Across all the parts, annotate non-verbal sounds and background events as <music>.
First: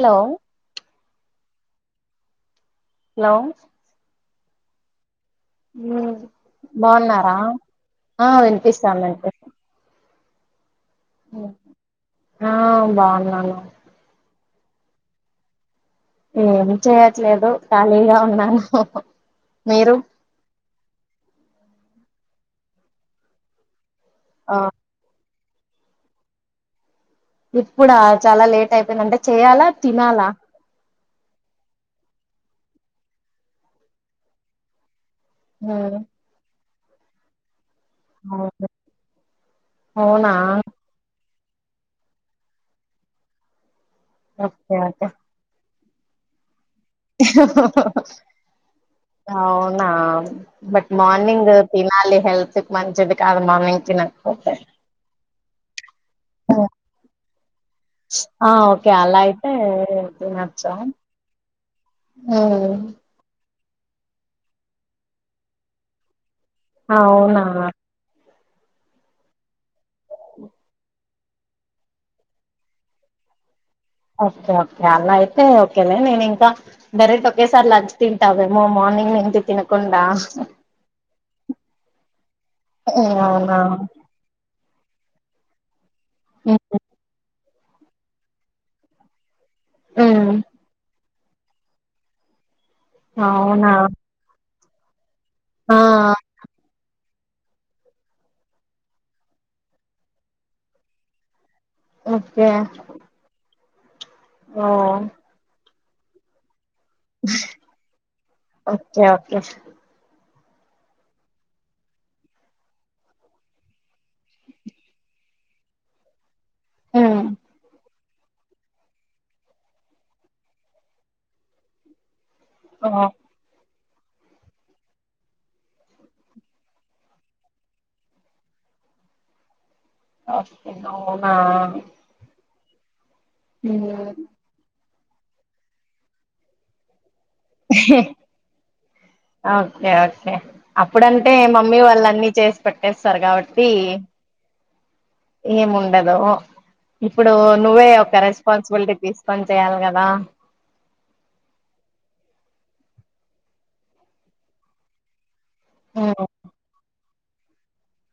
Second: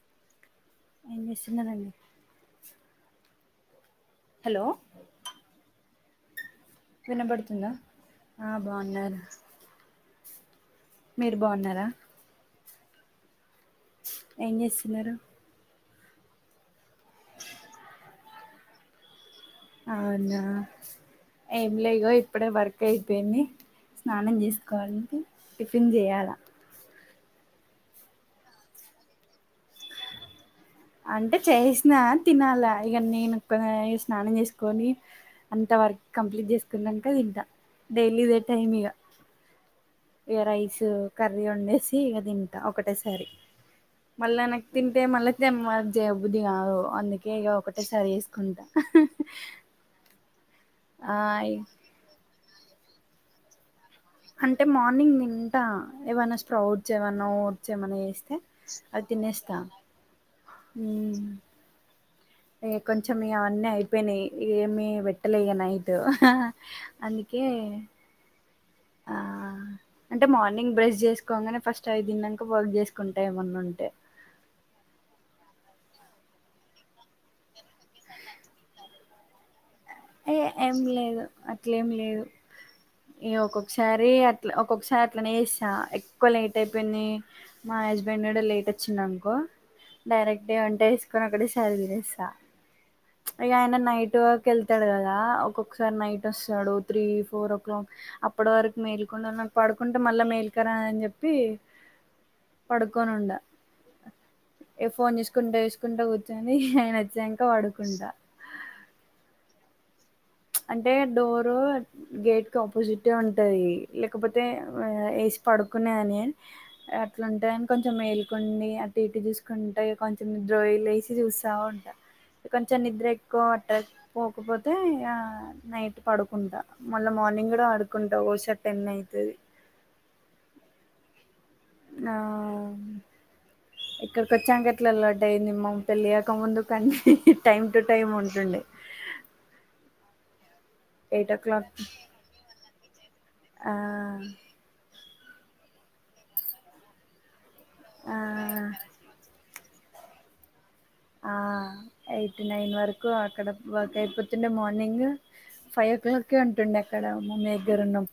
Hello ఏం చేస్తున్నారంండి. Hello, hello బాగున్నారా వినబడుతుందా ఆ వినిపిస్తాం. వినిపి మీరు బాగున్నారా ఆ బాగున్నాను ఏం చేస్తున్నారు. ఏం చేయట్లేదు. ఖాళీగా ఉన్నాను. మీరు అవునా, ఏం లేగో ఇప్పుడే వర్క్ అయిపోయింది. స్నానం ఆ చేసుకోవాలంటె టిఫిన్ చేయాలా. ఇప్పుడా చాలా లేట్ అయిపోయింది. అంటే చెయాలా, తినాలా, అంటే చేసినా తినాలా ఇగా నేను కూడా స్నానం చేసుకొని, అంత ఉమ్ వర్క్ కంప్లీట్ చేసుకున్నక తింటా. డైలీ ఇదే అవును టైమ్ఇగ, అవునా ఇగ రైస్ కర్రీ వండేసి, ఇక తింటా ఒకటేసారి మళ్ళ నాకు ఓకే తింటే ఓకే మళ్ళ ఇ మ జే <unintelligible> బుద్ధి కాదు అందుకే ఇక ఒకటేసారి వేసుకుంటా నా బట్ మార్నింగ్ తినాలి. హెల్త్ కి మంచిదికాదు. మార్నింగ్ తినాకపోతే అంటే మార్నింగ్ ట్ట ఏమన్నా స్ప్రొట్స్ ఏమన్నా ఓట్స్ ఏమన్నా చెస్తే అవి తినేస్తా తినచ్చా ఇక కొంచెం ఇవన్నీ అయిపోయినాయి ఏమీ పెట్టలే ఇగా నైట్ అందుకే అవునా ఆ అంటే మార్నింగ్ బ్రష్ చేసు కాగానే ఫస్ట్ అవి తిన్నాక వర్క్ చేసుకుంటా. ఏమన్నా ఉంటే ఓకే ఓకే అలా అయితే ఓకేనే నేనీ ఇంకా డైరెక్ట్ ఒకే సార్ లంచ్ తింటావేమోల్ మార్నింగ్ నుంచి తినకుండా యే, ఏం లేదు. అట్లేంలేదు. ఈ అవునా ఒక్కొక్కసారి అ లా ఒక్కొక్కసారి అట్లానేేచేస్త ఎక్కువ లేట్ ఉమ్ అయిపోయింది. మా హస్బెండ్ కూడా లేట్ వచ్చిండిఅనుకో ఉమ్, డైరెక్ట్గా వంట చేసి ఇద్దరం ఒకేసారి తీనేస్త్తాఅ అవునా ఆయన నైట్ వర్క్ ఎత్తాడు కదా ఆ ఒక్కొక్కసారి నైట్ వస్తాడు. త్రీ ఫోర్ ఓ క్లాక్ అప్పటి వరకు మేల్కునేవున్నాం. పడుకుంటే మళ్ళా మేల్కరా అని చెప్పి ఓకే కొనుండ, ఓ ఏ ఫోన్ చేసుకుంటా చేసుకుంటా కూర్చొని హేఆయన జంక పడుకుంటా. ఓకే ఓకే అంటే డోరు అంటే గేట్ కి ఆపోజిట్ ఉంటది. లేకపోతే ఏసి పడుకునే దాన్ని ఉమ్ అట్లుంటాయని కొంచె మేల్ కొన్ని అటు ఇటు జూస్కుంటే కొంచెం జోయలేసి చూస్తావుంట కొంచెం ఓ నిద్రె కో అటక్ పోకపోతే నైట్ పడుకుంటా మళ్ళా మార్నింగ్ గుడా ఆడుకుంటా ఓష టెన్ అయితది అవునా ఆ ఇక్కడి ఉమ్. కొచ్చాం లడ్డైంది మం పెళ్ళి గాక ముందు కనీ టైం టు టైం ఉంటుండే ఓకే ఓకే ఎయిట్ అప్పుడంటే ఓ క్లాక్ మమ్మీ వాళ్ళన్ని చేసి పెట్టేస్తారు తీ ఆ ఏం వుండదు ఇప్పుడు నువ్వే ఒక ఆ రెస్పాన్సిబులిటీ తీస్కోని చెయ్యాల గదా ఆ ఎయిట్ నైన్ వరకు అక్కడ వర్క్ అయిపోతుండే మార్నింగ్ ఫైవ్ ఓ ఉమ్, క్లాక్కే ఉంటుండక్కడ మమ్మెగ్గురున్నం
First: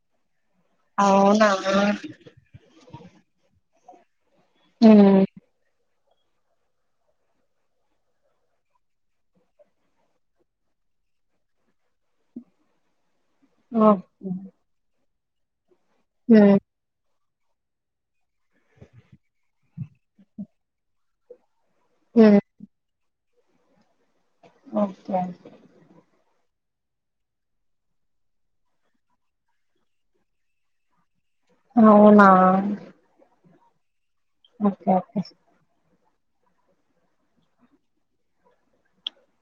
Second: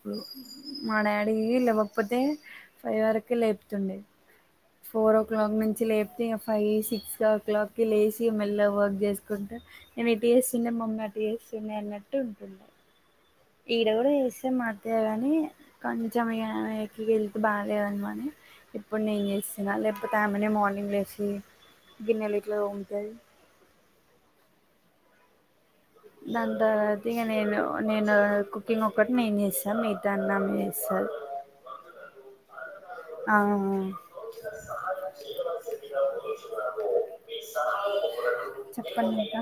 మా డాడీ అవునా లెవ్వకపోతే ఫైవ్ వరకు లేపుతుండే ఫోర్ ఓ హ్మ్ క్లాక్ నుంచి లేపితే ఫైవ్ సిక్స్ ఓ క్లాక్కి లేషి మెల్లా వర్క్ చేసుకుంటే నేను ఇటు చేస్తుండె మమ్మీ అటు చేస్తుండె అన్నట్టు ఉంటుంది ఈడ గుడ ఓకే. చూస్తే మధ్యే గాని కంచమిగా హ్మ్ వెళ్త్ బాలేదన్మని ఇప్పుడు నేన్ చేసినా లేకపోతే ఆమెనే మార్నింగ్ లేసి హ్మ్ గిన్నెలిట్లా ఓంతది ఓకే అంతే దాని తవాతిగ నేను నేను కుకింగ్ ఒకటి నేను చేస్తా మీతన్నం చేస్తాది అవునా ఆ ఓకే ఓకే చెప్పండిగ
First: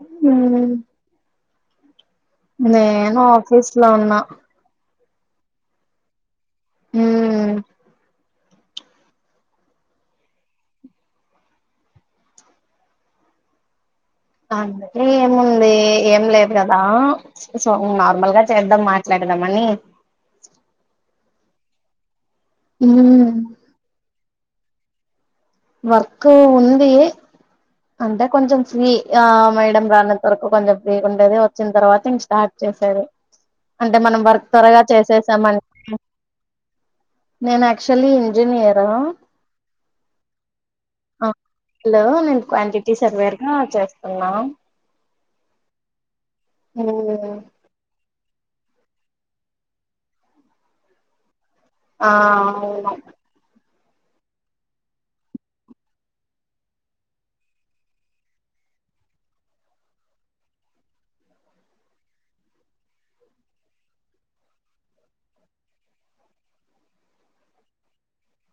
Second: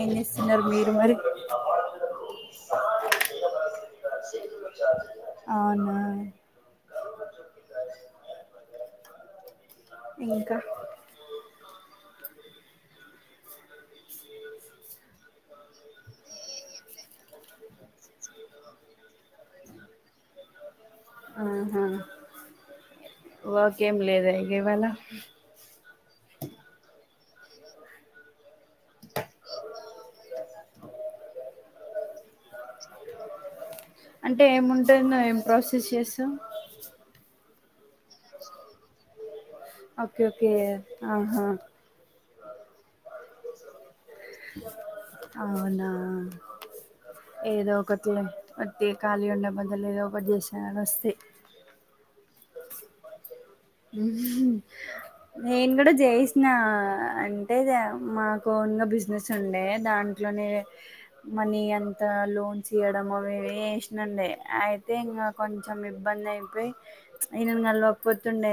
ఏం చేస్తున్నరు హ్మ్ మీరు మరి నేను ఆఫీస్ లో ఉన్నా అవునా మ్మ్ ఇంకా సీ అందుకే ఏముంది ఏం లేదు గదా సో నార్మల్ గా చేద్దాం మాట్లాడదామని ఆహా మ్మ్ వకేం లేదా గివాళ వర్కు ఉంది అంటే కొంచెం ఫ్రీ ఆ మేడం రానంత వరకు కొంచెం ఫ్రీ ఉండేది వచ్చిన తర్వాత ఇంక స్టార్ట్ అంటే మనం వర్క్ త్వరగా ఏముంటది నువ్వు ఏం చేసేసామం ప్రాసెస్ చేస్తావ్ నేను యాక్చువల్లీ ఇంజనీయురా ఓకే ఓకే ఆహా హలో నేను క్వాంటిటీ సర్వేర్గా చేస్తున్నా అవునా ఉమ్ ఏదోక్ అట్టే ఖాళీ ఉండే బదులు ఏదో ఒకటి చేసానని వస్తే ఆ అవును ఉ నేను కూడా చేయిసిన అంటే మాకు ఓన్గా బిజినెస్ ఉండే దాంట్. అట్లనే. మనీ అంత లోన్స్ ఇయడం మేమ్ ఏం వేసినాములే అయితే ఇంకా. కొంచెం ఇబ్బంది ఐపోయి ఇంగ లేపత్. వతుండే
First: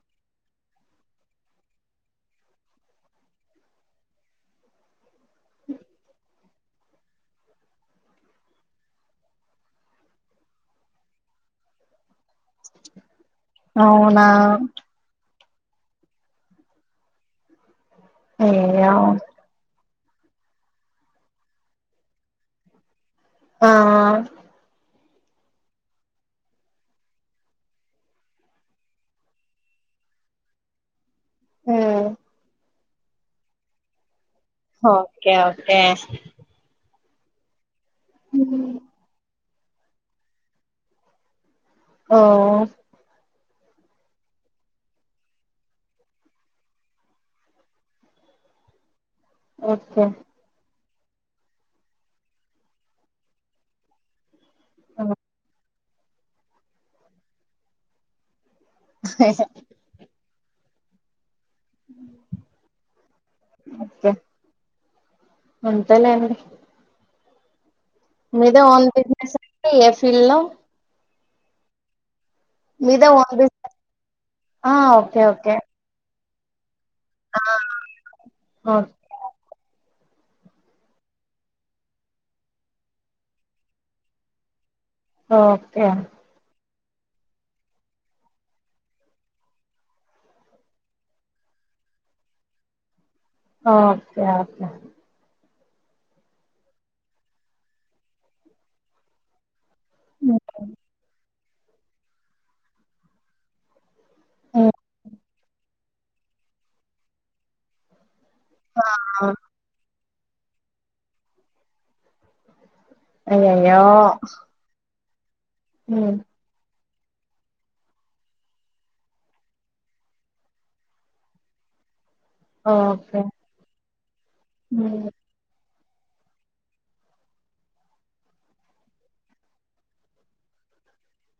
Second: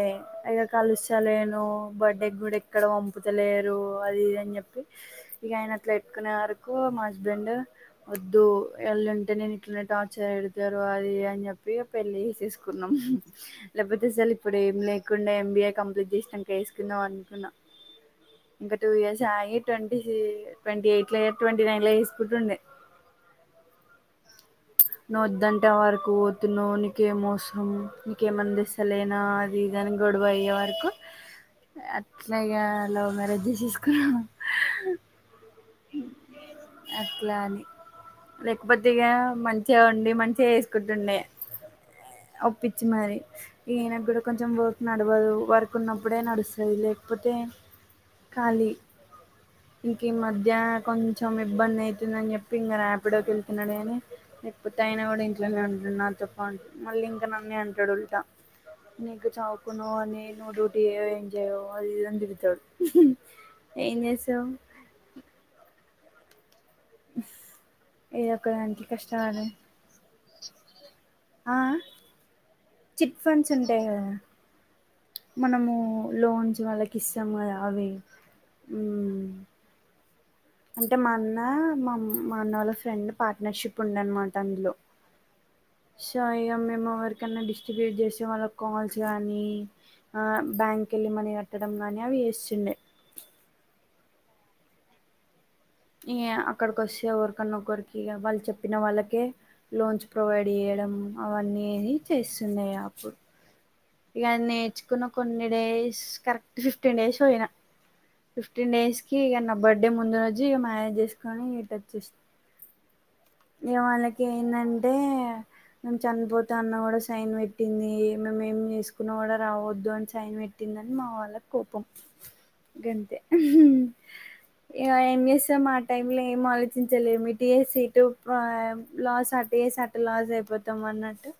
ఇక కలుస్తలేను బర్త్డేకి కూడా ఎక్కడ పంపుతలేరు అది ఇది అని చెప్పి. ఇగ ఆయన అట్లా పెట్టుకునే వరకు మా హస్బెండ్. వద్దు ఎళ్ళంటే నేను ఇట్లనే టార్చర్ పెడతారు అది ఇది అని చెప్పి ఇక పెళ్ళి చే. తీసుకున్నాం లేకపోతే అవునా సలి. లేకుండా ఎంబీఏ కంప్లీట్ చేసినాంక వేసుకుందాం అనుకున్నాం ఇంకా టూ అయ్యో ఇయర్స్ ఆయి. ట్వంటీ ట్వంటీ ఎయిట్ లో ట్వంటీ నైన్ లో తీసుకుంటుండే. ఆ ఆ. నువవుద్దంటే వరకు పోతున్నవు నీకే మోసరం నీకేం అందిస్తలే. నాది గ గొడవ అయ్యే వరకు ఉమ్ అట్ల ఇగ లవ్ మ్యారేజ్ చేసేస్. క ఓకే ఓకే. అట్లా అని లేకపోతే ఇగా మన్. చెవండి మంచిగా చెసుకుంటుండే ఓ ఒప్పించి మరి. ఈయనకు కూడా కొంచెం వర్క్ నడవదు వర్క్ ఉన్నప్పుడే నడుస్తది లేకపోతే. కాలీ. ఇంక ఓకే ఈ మధ్య కొంచెం ఇబ్బంది అయితుందని చెప్పి ఇంకా ర్యాపిడొ కి వెళ్తున్నాడు కాని. లేకపోతే అయినా హ్మ్. కూడా ఇంట్లోనే ఉంటాడు నాతో పాటు మళ్ళీ ఇంకా నన్నే అంటాడు ఉల్టా. నీకు చావుకును అని ను రటీయో ఏం చేయో. అది ఇది అని తిడుతాడ్ ఎం చేసావ్. కొంతలె అన్ని ఎస్ మీదే ఓన్ బిజినెస్ అంటే ఏ ఫీల్డ్ లో. ఆఅ. మీదే చిట్ ఓన్ ఫండ్స్ బిజినెస్ ఉంటాయి కదా ఆ ఓకే ఓకే మనము లోన్స్ వాళ్ళక్. కిస్సం ఆ కద అవి ఊ. ఓకే అంటే మా అన్న మా మా అన్న వాళ్ళ ఫ్రెండ్ పార్ట్నర్షిప్ ఉండ అనమాట అందులో. ఓకే. సో ఇ మేము ఎవరికైన్నా డిస్ట్రిబ్యూట్ చేసే వాళ్ళ కాల్స్ కానీ. ఆ బ్యాంక్ వెళ్ళి మనీ కట్టడం గానీ అవి వేస్తుండే. ఆ ఓకే ఓకే. నియ్య అక్కడికి ఓచే ఏవరికన్నా ఒకరికి యేగ వాళ్ళు చెప్పిన వాళ్ళకే. లోన్చ్ హ్మ్. ప్రోవైడ్ చేయడం అవన్నీ చేస్తున్నాయి అపుడు. ఇక అది హ్మ్. నేర్చుకున్న కొన్ని డేస్ కరెక్ట్ ఫిఫ్టీన్ డేస్ పోయిన. ఫిఫ్టీన్ డేస్ కి ఆ! ఇ నా బర్త్ డే ముందు రోజు మ్యారేజ్ చేసుకుని ఇట్ వచ్చేసిన. ఇ అయ్యయ్యో వాళ్ళకి ఏందంటే మేము హ్మ్. చనిపోత్. దాన్ వడ సైన్ పెట్టింది ఏ మేమేమి చేసుకున్నా కూడా రావద్దు అని సైన్ పెట్టిందని మా వాళ్ళకోపం. గంతే ఓకే ఇక హ్మ్. ఏం చేస్తాం మార్. టైమ్ లో ఏం ఆలోచించలేము ఇటు చేస్తే ఇటు. లాస్ అట్ట డేస్ అట లాస్ అయిపోతాం అన్నట్టు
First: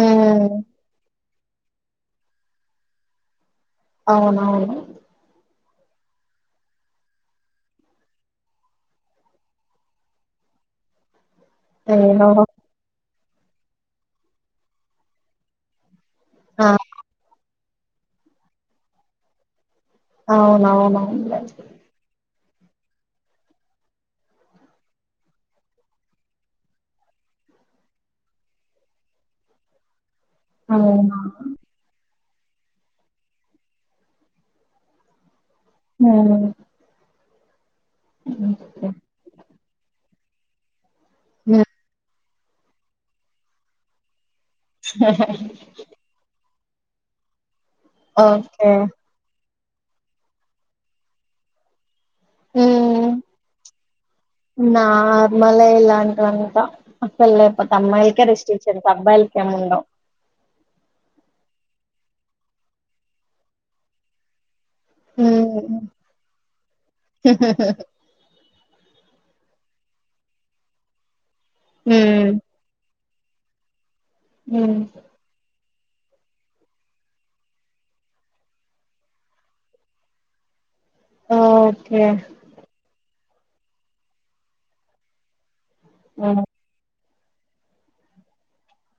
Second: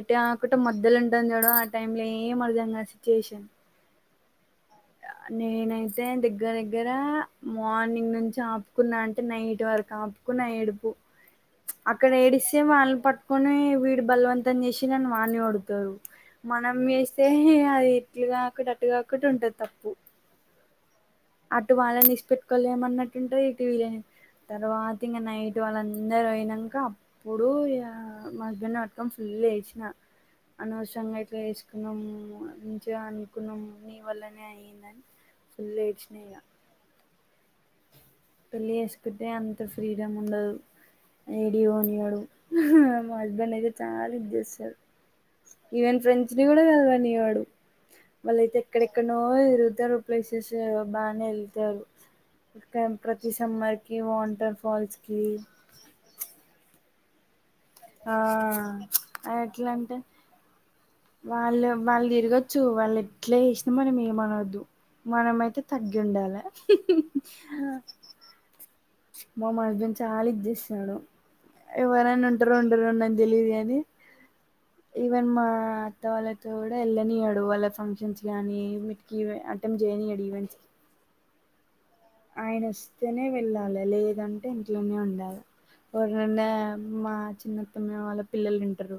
ఎటు ఆకుట మధలుం. చడం ఆ టైమ్ లో ఏం అర్దంగా సిచ్యువేషన్. అవునవును నేనైతే దగ్గర దగ్గర మార్నింగ్ నుంచి ఆపుకున్నా అంటే నైట్ వరకు ఆపు క్కున ఏడుపు అక్కడ ఏదో ఏడిస్తే వాళ్ళని పట్టుకొని వీడు బలవంతం చేసిండని వాన్ని కొడుతారు ఆ మనం మెస్తే ఇగ అది ఇట్లు కాకుట అటు కాకుట ఉంటది తప్పు అవునవును అవునులే అటు వాళ్ళని ఈడిసి పెట్టుకోలేమన్నట్టు ఉంటాది ఇటు వీళ్ళని తర్వాత ఇంగ నైట్ వాళ్ళందరూ పోయినంక ఇప్పుడు ఇగ మా హస్బెండ్‌ని పట్టుకొని ఫుల్ ఏడ్చిన అనవసరంగా ఇట్లా అవునవును చేసుకున్నాం మంచిగా అనుకున్నాం నీ వల్లనే అయ్యిందని ఫుల్ ఏడ్చినా ఇగ ఉమ్ పెళ్లి చే కుంటే అంతా ఫ్రీడం ఉండదు ఉమ్, ఎడికి పోనియడు ఆహా మా హస్బెండ్ అయితే చాలా ఇది చేస్తాడు హా ఈవెన్ ఫ్రెండ్స్‌ని కూడా కలవనియ్యాడు వాళ్ళు అయితే ఓకే ఎక్కడే ఎక్కనో తిరుగుతారు ప్లేసెస్ బానే ఎళ్తారు ఉమ్ ప్రతి సమ్మర్‌కి వాంటర్ ఫాల్స్‌కి లే ఇలాంటి వంతా పెళ్లయిపోతే ఆ అమ్మాయిలకే రిస్ట్రిక్షన్స్ అబ్బాయిలకేం ఎట్లా ఉండవు అంటే వాళ్ళు వాళ్ళు తిరగచ్చు వాళ్ళు ఎట్లా చేసినా మనం ఏమనద్దు మనమైతే ఉమ్ తగ్గి ఉండాలి మా మా హస్బెండ్ చాలా ఇది చేస్తాడు ఎవరైనా ఉమ్ ఉంటారో ఉండరో నాకు తెలియదు కాని ఉమ్మ్ ఈవెన్ మా అత్త వాళ్ళతో కూడా ఎళ్ళనీయడు వాళ్ళ ఫంక్షన్స్ గానీ కివే అటెంట్ చెయ్యనీయడు ఈవెంట్స్‌ ఓకే ఆయన వస్తేనే వెళ్ళాలే లేదంటే ఇంట్లోనే ఉండాలా ఓరి నన్న ఉమ్ మా చిన్నత్తమ్మయ్య వాళ్ళ పిల్లలు ఈంటారు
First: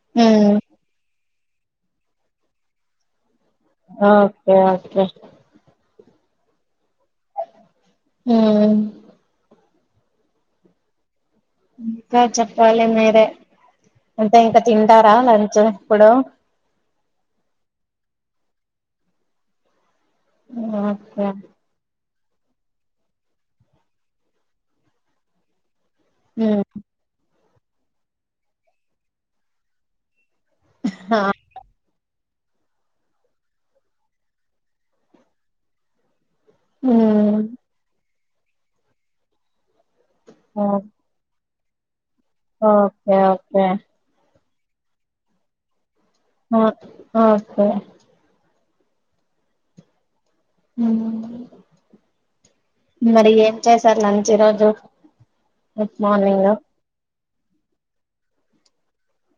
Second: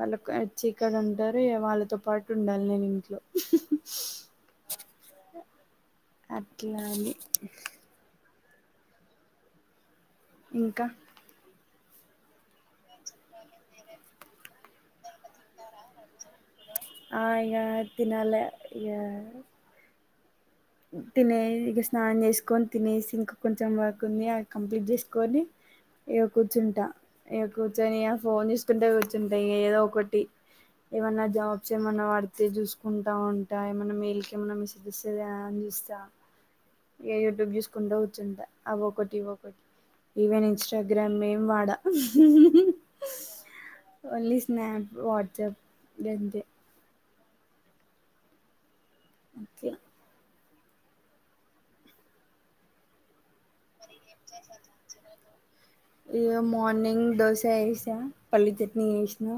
వాళ్ళ కొ ఉమ్ చీక్కగ ఉంటారు ఇగ వాళ్ళతో పాటు ఉండాలి నేను ఇంట్లో ఓకే ఓకే అట్లా అని ఉమ్మ్ ఇంకా ఇంకా చెప్పాలి మీరే అంతే ఇంకా తింటారా లంచ్ ఇప్పుడు ఆ ఇగ తినలే ఇగ ఓకే తినే ఇగ స్నానం చేసుకొని తినేసి ఇంకా కొంచెం వర్క్ ఉంది అది కంప్లీట్ చేసుకొని ఇగ ఉమ్ కూర్చుంటా ఇగ కూర్చొని ఆ ఫోన్ చూసుకుంటా కూర్చుంటా ఇంగ ఏదో ఒకటి హా ఏమన్నా జాబ్స్ ఏమనా పడితే చూసుకుంటా ఉంటా ఏమన్నా మెయిల్‌కి ఏమన్నా మెసేజ్ వస్తాదా అని చూస్తా ఇగ ఉమ్ యూట్యూబ్ చూసుకుంటా కుచ్చుంట ఆవొకటి ఇవొకటి ఈవెన్ ఓ ఇన్స్టాగ్రామ్ ఏం వాడా అ okay okay only snap WhatsApp గంతే ఆ ఓకే అంతే ఉమ్ మరిగ్యా చేసార్ లంచ్ ఈ రోజు గుడ్ ఇగ మార్నింగ్ మార్నింగ్ దోస వేశా పల్లి చట్ని చేసినా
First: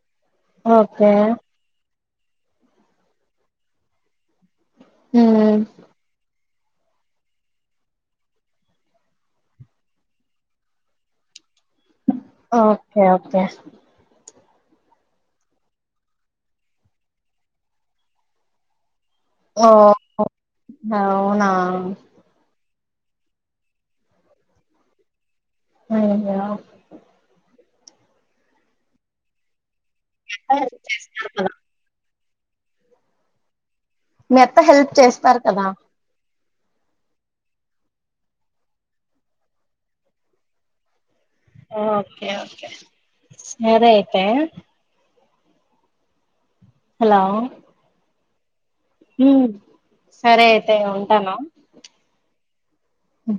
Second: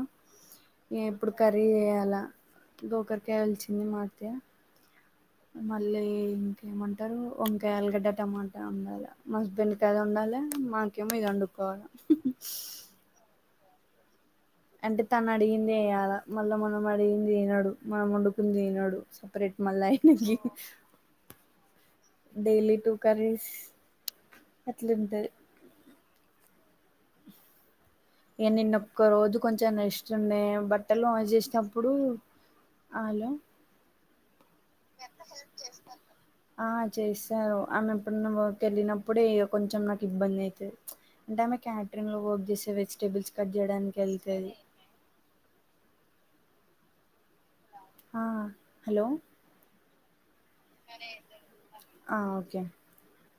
ఎ ఓకే ఇప్పుడు కర్రి పదివేల ఇంకొకరి గెలిచింది మాతే హ్మ్. మళ్ళీ ఏమంటారు వంకాయ ఆలుగడ్డ టమాటా ఉండాలి మా హస్బెండ్ కి అది ఉండాలా మాకేమో ఇది వండుకోవాలి ఓకే ఓకే అంటే తను అడిగింది వేయాలా మళ్ళా మనం అడిగింది వినడు మనం వండుకుంది తినడు సెపరేట్ ఓ మళ్ళ ఆయనకి అవునా డైలీ టూ కర్రీస్ అట్లుంటాది అయ్యో ఇని నేన్నొక్క రోజు కొంచెం రెస్ట్ ఉండే హెల్ప్ బట్టలు చేస్తారు ఐరన్ కదా, చేసిన ఇప్పుడు ఆళ్ళు మీ అత్త హెల్ప్ చేస్తారు కదా ఆ చేశారు ఆమె ఎప్పుడన వర్క్ వెళ్ళినప్పుడే ఇక కొంచెం నాకు ఇబ్బంది అవుతుంది అంటే ఆమె క్యాటరింగ్ లో ఓకే వర్క్ ఓకే చేసే వెజిటేబుల్స్ కట్ సరే చేయడానికి అయితే వెళ్తాది హలో ఆ హలో ఉమ్ సరే అ ఆ ఓకే అం